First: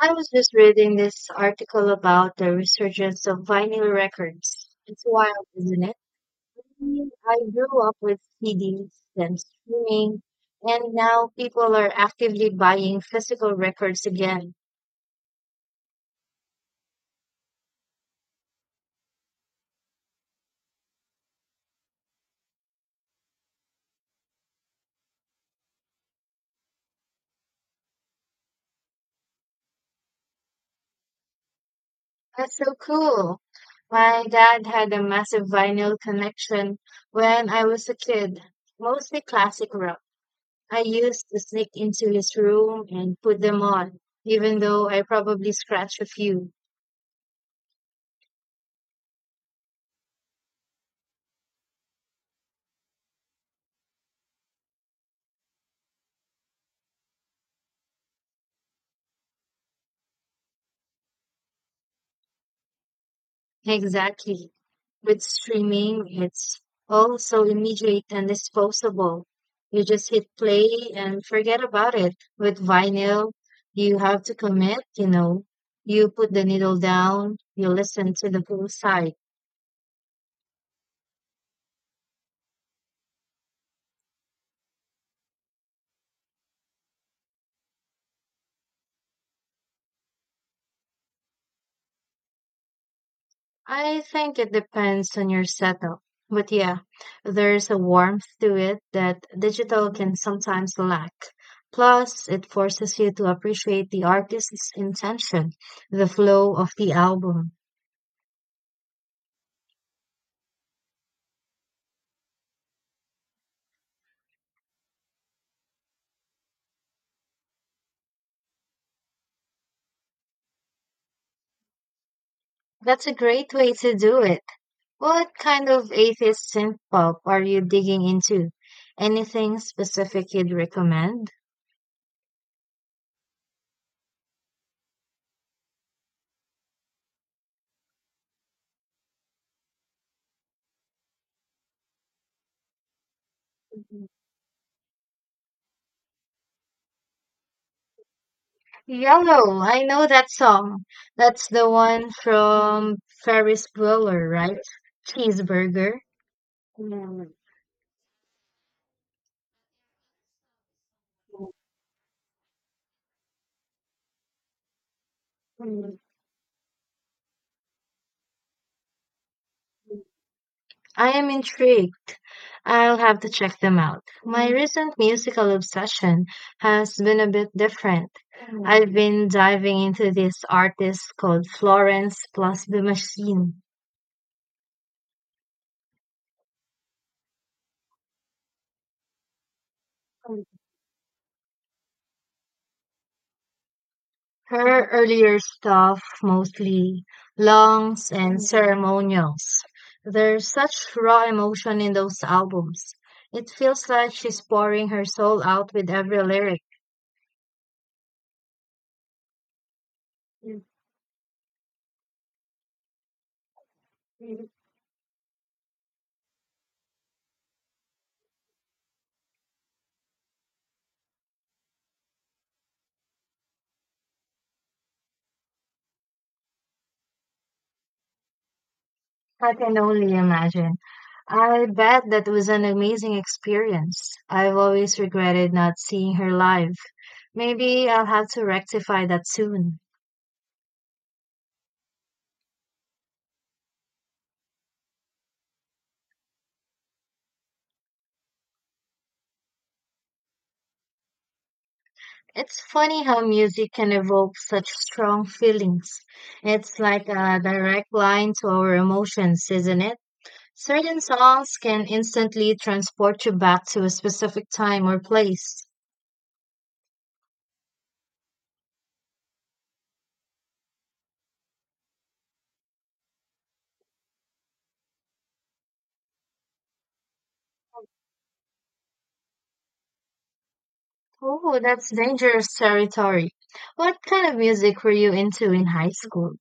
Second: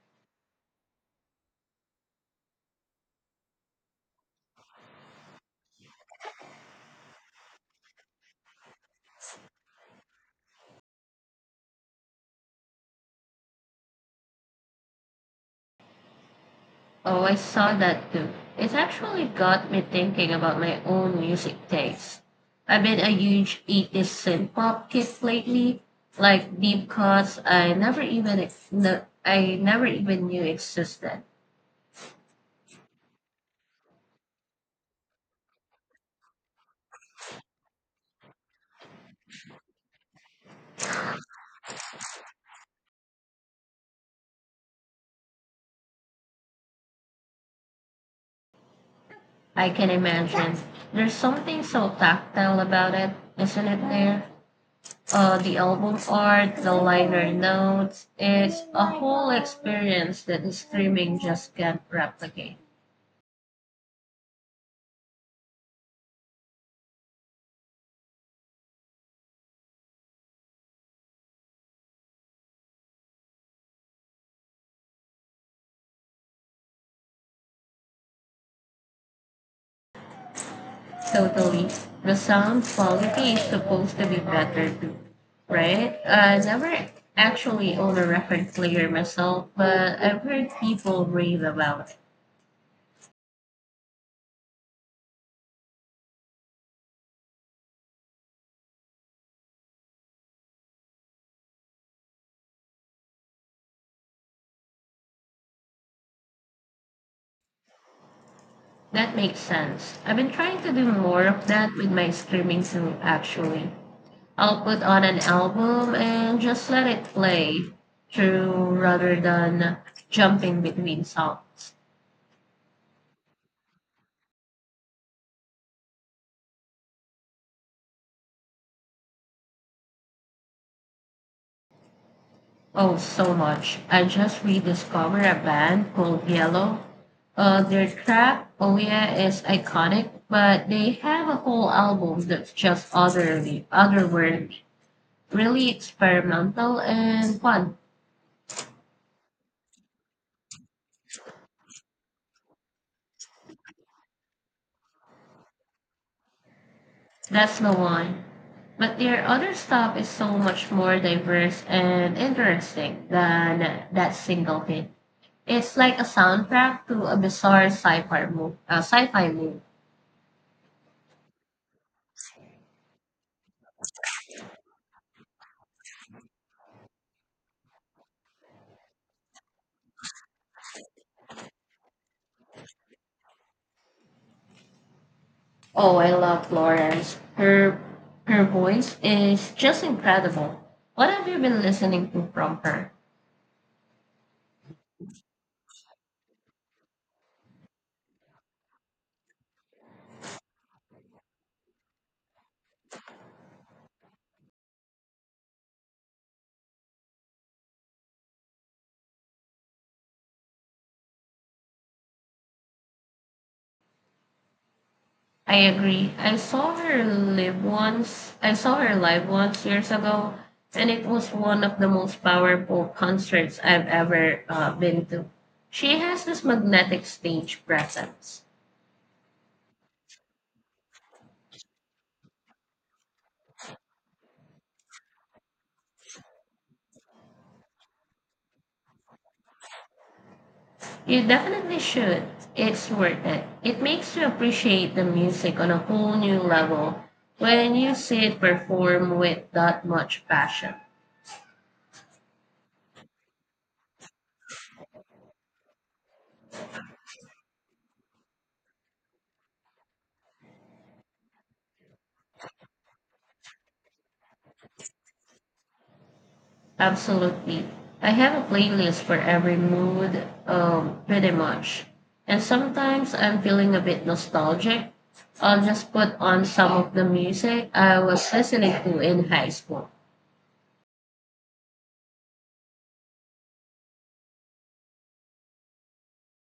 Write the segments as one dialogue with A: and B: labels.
A: I was just reading this article about the resurgence of vinyl records. It's wild, isn't it? I grew up with CDs and streaming, and now people are actively buying physical records again.
B: Oh, I saw that too. It's actually got me thinking about my own music taste. I've been a huge '80s synth pop kid lately, like deep cuts I never even I never even knew existed.
A: That's so cool. My dad had a massive vinyl collection when I was a kid, mostly classic rock. I used to sneak into his room and put them on, even though I probably scratched a few.
B: I can imagine. There's something so tactile about it, isn't it there? The album art, the liner notes, it's a whole experience that the streaming just can't replicate.
A: Exactly. With streaming, it's all so immediate and disposable. You just hit play and forget about it. With vinyl, you have to commit, you know. You put the needle down, you listen to the full side.
B: Totally. The sound quality is supposed to be better too, right? I never actually own a record player myself, but I've heard people rave about it.
A: I think it depends on your setup. But yeah, there's a warmth to it that digital can sometimes lack. Plus, it forces you to appreciate the artist's intention, the flow of the album.
B: That makes sense. I've been trying to do more of that with my streaming too, actually. I'll put on an album and just let it play through rather than jumping between songs.
A: That's a great way to do it. What kind of atheist synth pop are you digging into? Anything specific you'd recommend?
B: Oh, so much. I just rediscovered a band called Yellow. Their track, Oh Yeah, is iconic, but they have a whole album that's just otherworld, really experimental and fun.
A: Yellow, I know that song. That's the one from Ferris Bueller, right? Cheeseburger. Mm.
B: That's the one. But their other stuff is so much more diverse and interesting than that single hit. It's like a soundtrack to a bizarre sci-fi movie.
A: I am intrigued. I'll have to check them out. My recent musical obsession has been a bit different. I've been diving into this artist called Florence Plus the Machine.
B: Oh, I love Florence. Her voice is just incredible. What have you been listening to from her?
A: Her earlier stuff, mostly Longs and Ceremonials. There's such raw emotion in those albums. It feels like she's pouring her soul out with every lyric.
B: I agree. I saw her live once years ago, and it was one of the most powerful concerts I've ever been to. She has this magnetic stage presence.
A: I can only imagine. I bet that was an amazing experience. I've always regretted not seeing her live. Maybe I'll have to rectify that soon.
B: You definitely should. It's worth it. It makes you appreciate the music on a whole new level when you see it performed with that much passion.
A: It's funny how music can evoke such strong feelings. It's like a direct line to our emotions, isn't it? Certain songs can instantly transport you back to a specific time or place.
B: Absolutely. I have a playlist for every mood, pretty much. And sometimes I'm feeling a bit nostalgic. I'll just put on some of the music I was listening to in high school.
A: Oh, that's dangerous territory. What kind of music were you into in high school?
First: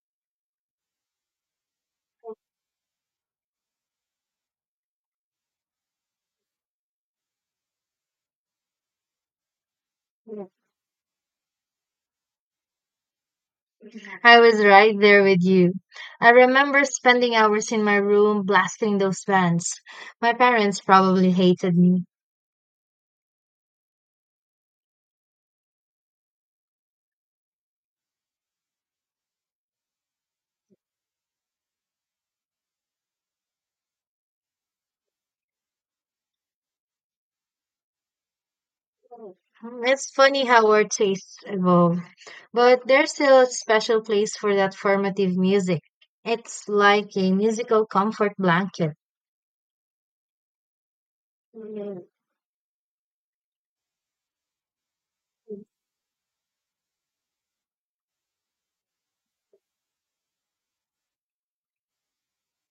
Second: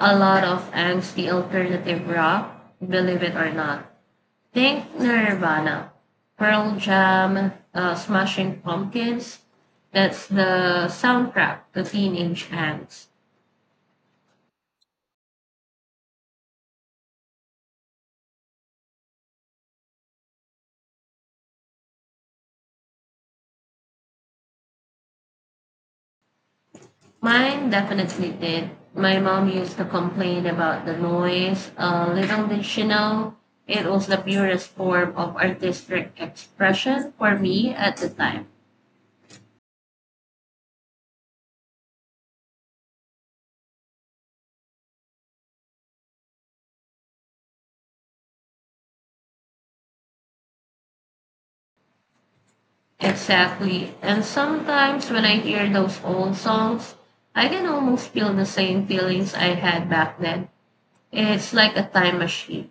B: A lot of angsty alternative rock, believe it or not. Think Nirvana, Pearl Jam, Smashing Pumpkins. That's the soundtrack to Teenage Angst.
A: I was right there with you. I remember spending hours in my room blasting those bands. My parents probably hated me.
B: Mine definitely did. My mom used to complain about the noise. Little did she know, it was the purest form of artistic expression for me at the time.
A: Hmm, it's funny how our tastes evolve. But there's still a special place for that formative music. It's like a musical comfort blanket. Mm.
B: Exactly. And sometimes when I hear those old songs, I can almost feel the same feelings I had back then. It's like a time machine.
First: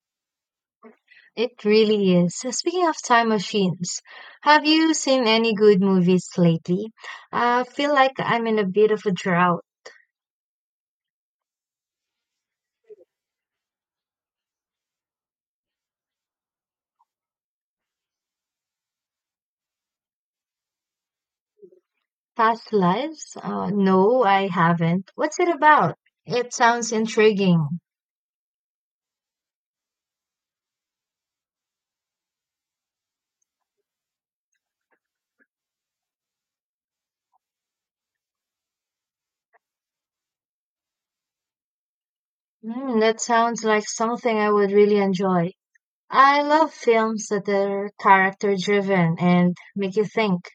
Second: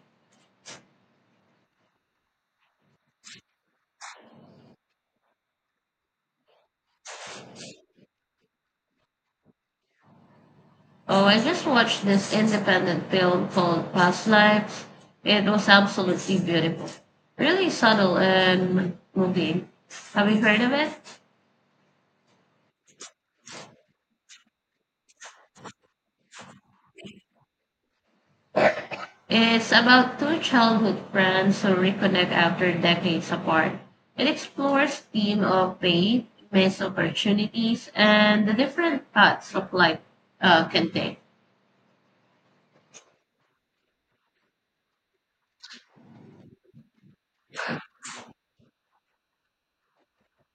A: It really is. Speaking of time machines, have you seen any good movies lately? I feel like I'm in a bit of a drought.
B: Oh, I just watched this independent film called Past Lives. It was absolutely beautiful. Really subtle and moving. Have you heard of it?
A: Past Lives? No, I haven't. What's it about? It sounds intriguing.
B: It's about two childhood friends who reconnect after decades apart. It explores theme of faith, missed opportunities, and the different paths of life can take.
A: Hmm, that sounds like something I would really enjoy. I love films that are character driven and make you think.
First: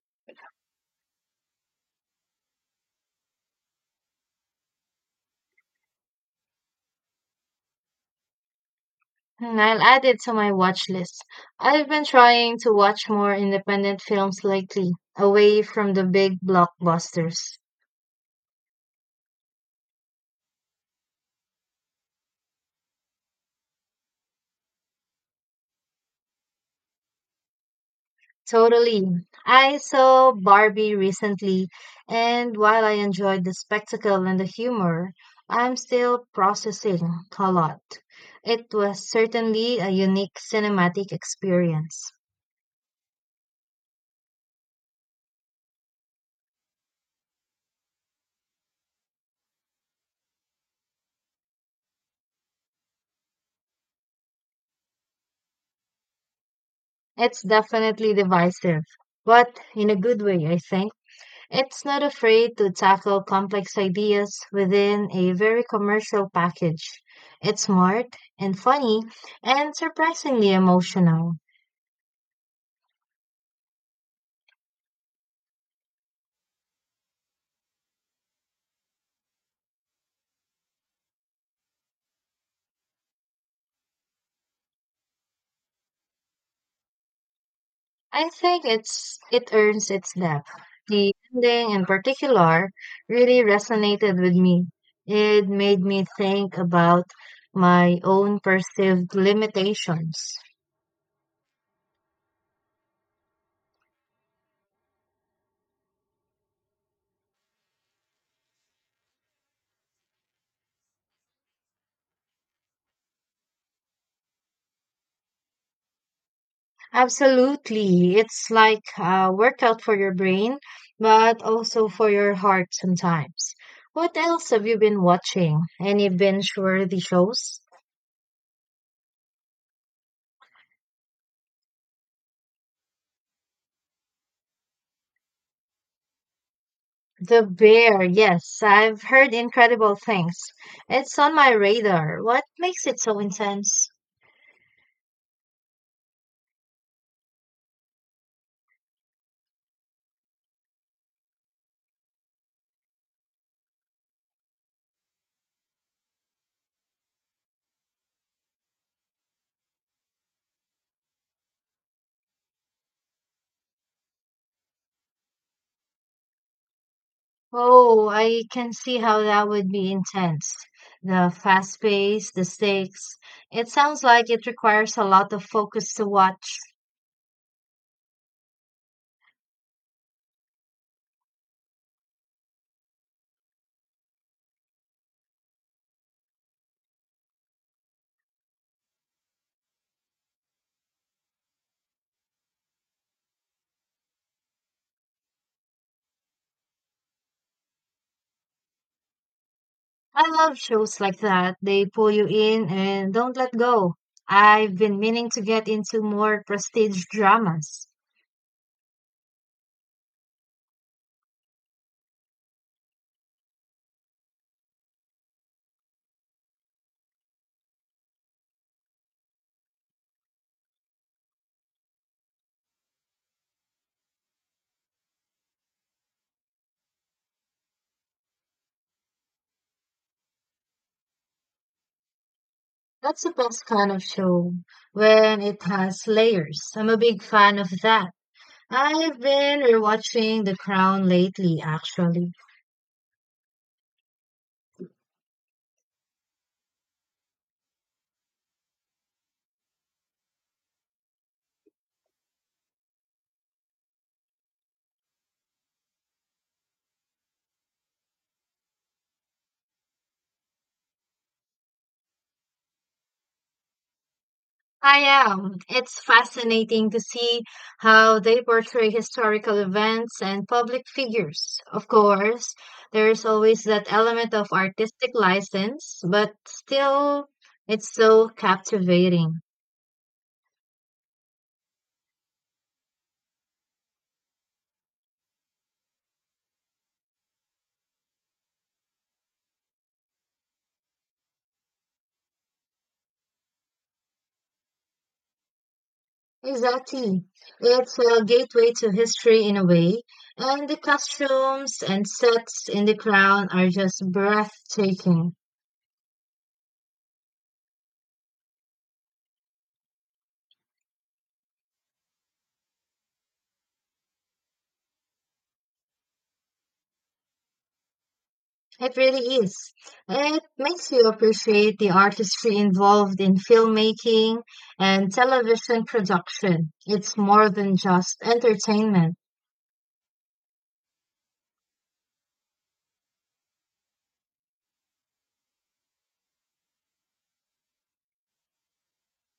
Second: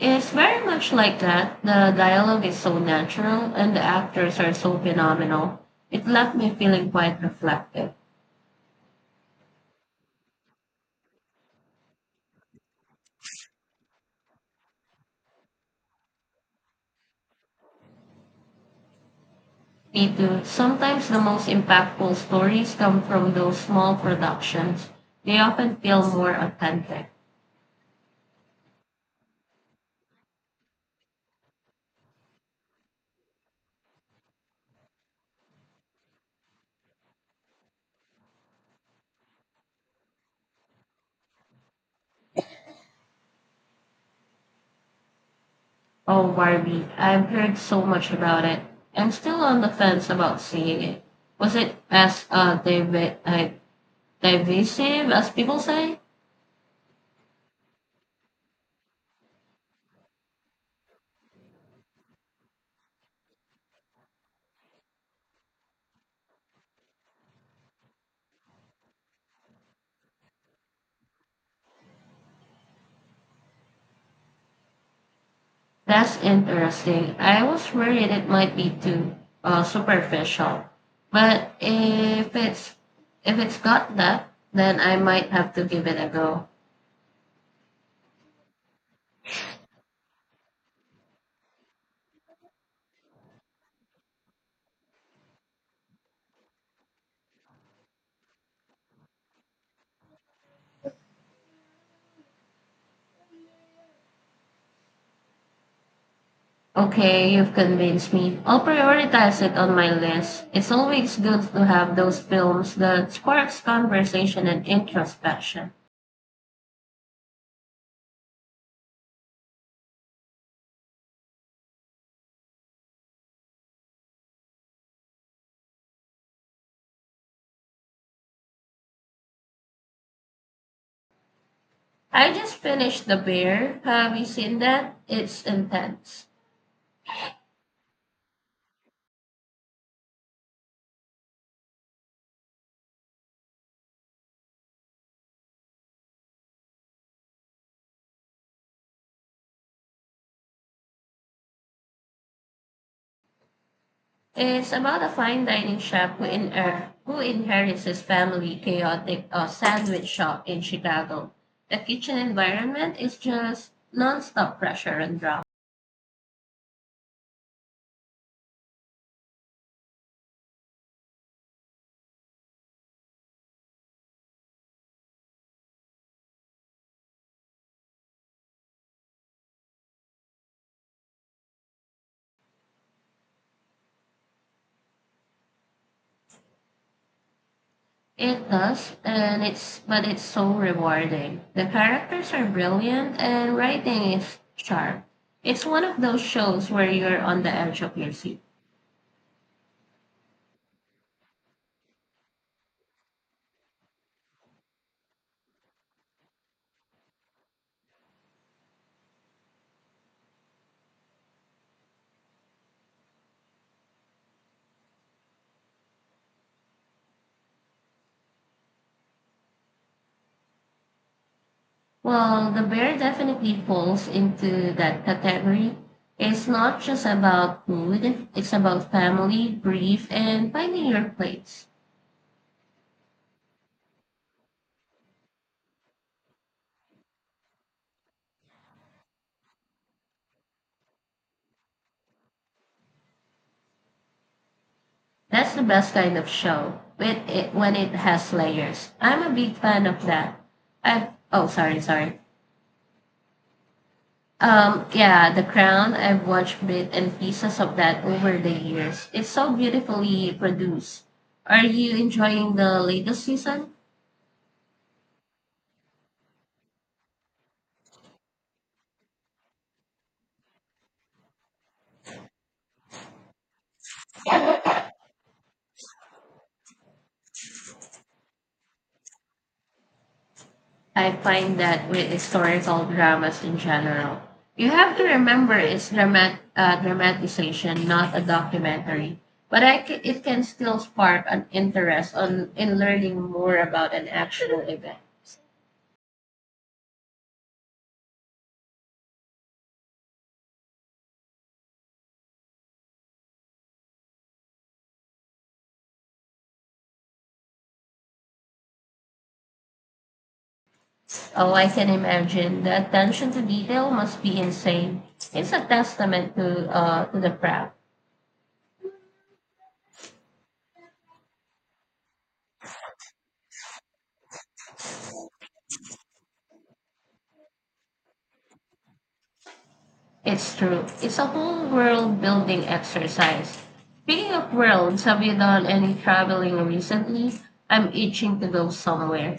B: It's very much like that. The dialogue is so natural and the actors are so phenomenal. It left me feeling quite reflective.
A: Hmm, I'll add it to my watch list. I've been trying to watch more independent films lately, away from the big blockbusters.
B: Me too. Sometimes the most impactful stories come from those small productions. They often feel more authentic.
A: Totally. I saw Barbie recently, and while I enjoyed the spectacle and the humor, I'm still processing a lot. It was certainly a unique cinematic experience.
B: Oh, Barbie, I've heard so much about it. I'm still on the fence about seeing it. Was it as uh, divisive as people say?
A: It's definitely divisive, but in a good way, I think. It's not afraid to tackle complex ideas within a very commercial package. It's smart and funny and surprisingly emotional.
B: That's interesting. I was worried it might be too superficial, but if it's got that, then I might have to give it a go.
A: I think it earns its depth. The ending in particular really resonated with me. It made me think about my own perceived limitations.
B: Okay, you've convinced me. I'll prioritize it on my list. It's always good to have those films that sparks conversation and introspection.
A: Absolutely. It's like a workout for your brain, but also for your heart sometimes. What else have you been watching? Any binge-worthy shows?
B: I just finished The Bear. Have you seen that? It's intense.
A: The Bear, yes, I've heard incredible things. It's on my radar. What makes it so intense?
B: It's about a fine dining chef who inherits his family chaotic sandwich shop in Chicago. The kitchen environment is just nonstop pressure and drama.
A: Oh, I can see how that would be intense. The fast pace, the stakes. It sounds like it requires a lot of focus to watch.
B: It does, and it's so rewarding. The characters are brilliant, and writing is sharp. It's one of those shows where you're on the edge of your seat.
A: I love shows like that. They pull you in and don't let go. I've been meaning to get into more prestige dramas.
B: Well, the bear definitely falls into that category. It's not just about food, it's about family, grief, and finding your place.
A: That's the best kind of show when it has layers. I'm a big fan of that. I've been rewatching The Crown lately, actually.
B: That's the best kind of show when it has layers. I'm a big fan of that. I've, oh, sorry. Yeah, The Crown, I've watched bit and pieces of that over the years. It's so beautifully produced. Are you enjoying the latest season?
A: I am. It's fascinating to see how they portray historical events and public figures. Of course, there's always that element of artistic license, but still, it's so captivating.
B: I find that with historical dramas in general, you have to remember it's dramatization, not a documentary. But it can still spark an interest on in learning more about an actual event.
A: Exactly. It's a gateway to history in a way, and the costumes and sets in The Crown are just breathtaking.
B: Oh, I can imagine the attention to detail must be insane. It's a testament to the craft.
A: It really is. It makes you appreciate the artistry involved in filmmaking and television production. It's more than just entertainment.
B: It's true. It's a whole world building exercise. Speaking of worlds, have you done any traveling recently? I'm itching to go somewhere.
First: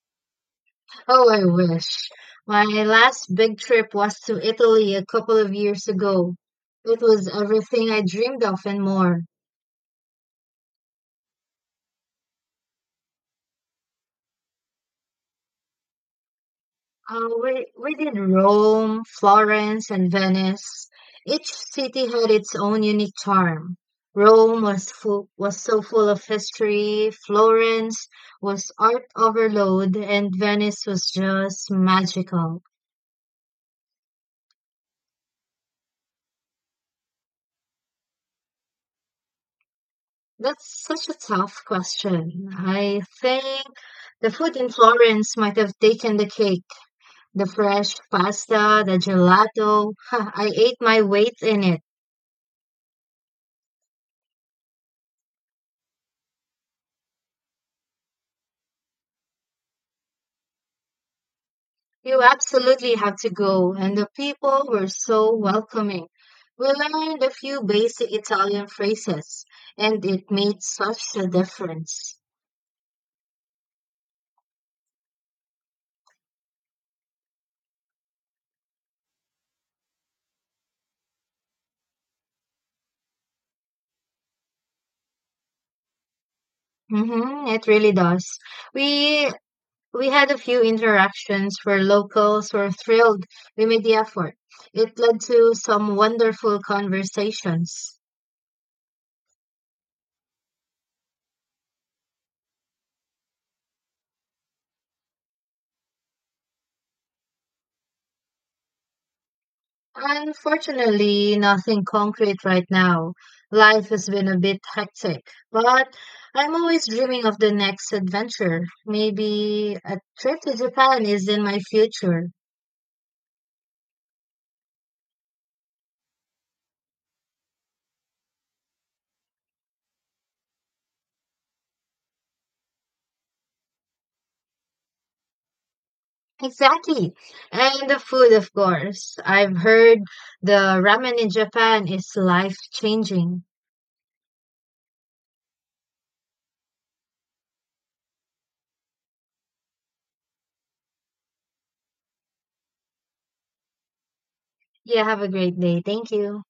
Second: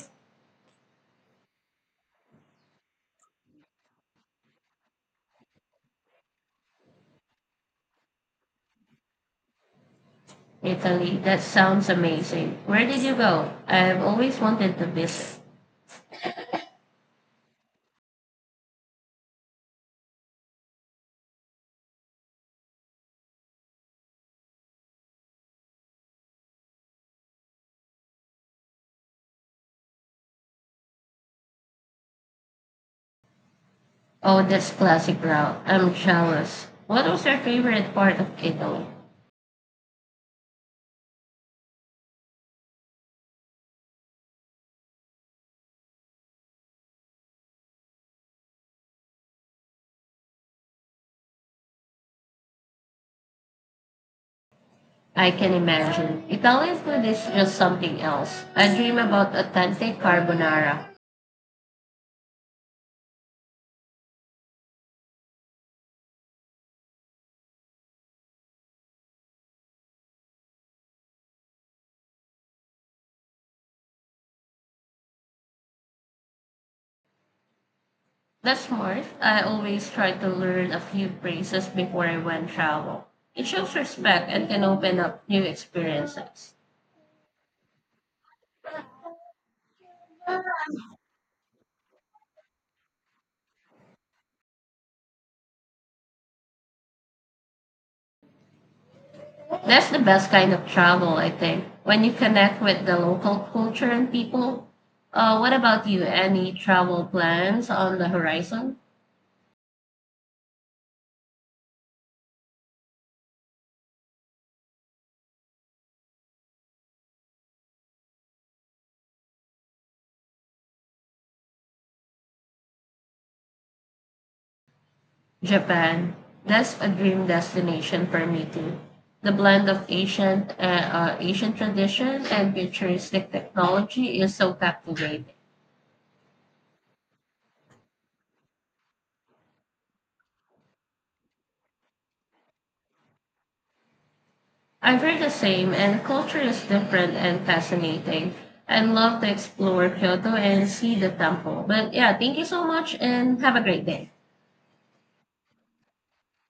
A: Oh, I wish. My last big trip was to Italy a couple of years ago. It was everything I dreamed of and more.
B: Italy, that sounds amazing. Where did you go? I've always wanted to visit.
A: We did Rome, Florence, and Venice. Each city had its own unique charm. Rome was so full of history, Florence was art overload, and Venice was just magical.
B: Oh, that's classic route. I'm jealous. What was your favorite part of Italy?
A: That's such a tough question. I think the food in Florence might have taken the cake. The fresh pasta, the gelato. I ate my weight in it.
B: I can imagine. Italian food is just something else. I dream about authentic carbonara.
A: You absolutely have to go, and the people were so welcoming. We learned a few basic Italian phrases, and it made such a difference.
B: That's smart. I always try to learn a few phrases before I went travel. It shows respect and can open up new experiences.
A: It really does. We we had a few interactions where locals were thrilled we made the effort. It led to some wonderful conversations.
B: That's the best kind of travel, I think, when you connect with the local culture and people. What about you? Any travel plans on the horizon?
A: Unfortunately, nothing concrete right now. Life has been a bit hectic, but I'm always dreaming of the next adventure. Maybe a trip to Japan is in my future.
B: Japan. That's a dream destination for me too. The blend of ancient, Asian tradition and futuristic technology is so captivating.
A: Exactly. And the food, of course. I've heard the ramen in Japan is life changing.
B: I've heard the same, and culture is different and fascinating. I'd love to explore Kyoto and see the temple. But yeah, thank you so much and have a great day.
A: Yeah, have a great day. Thank you.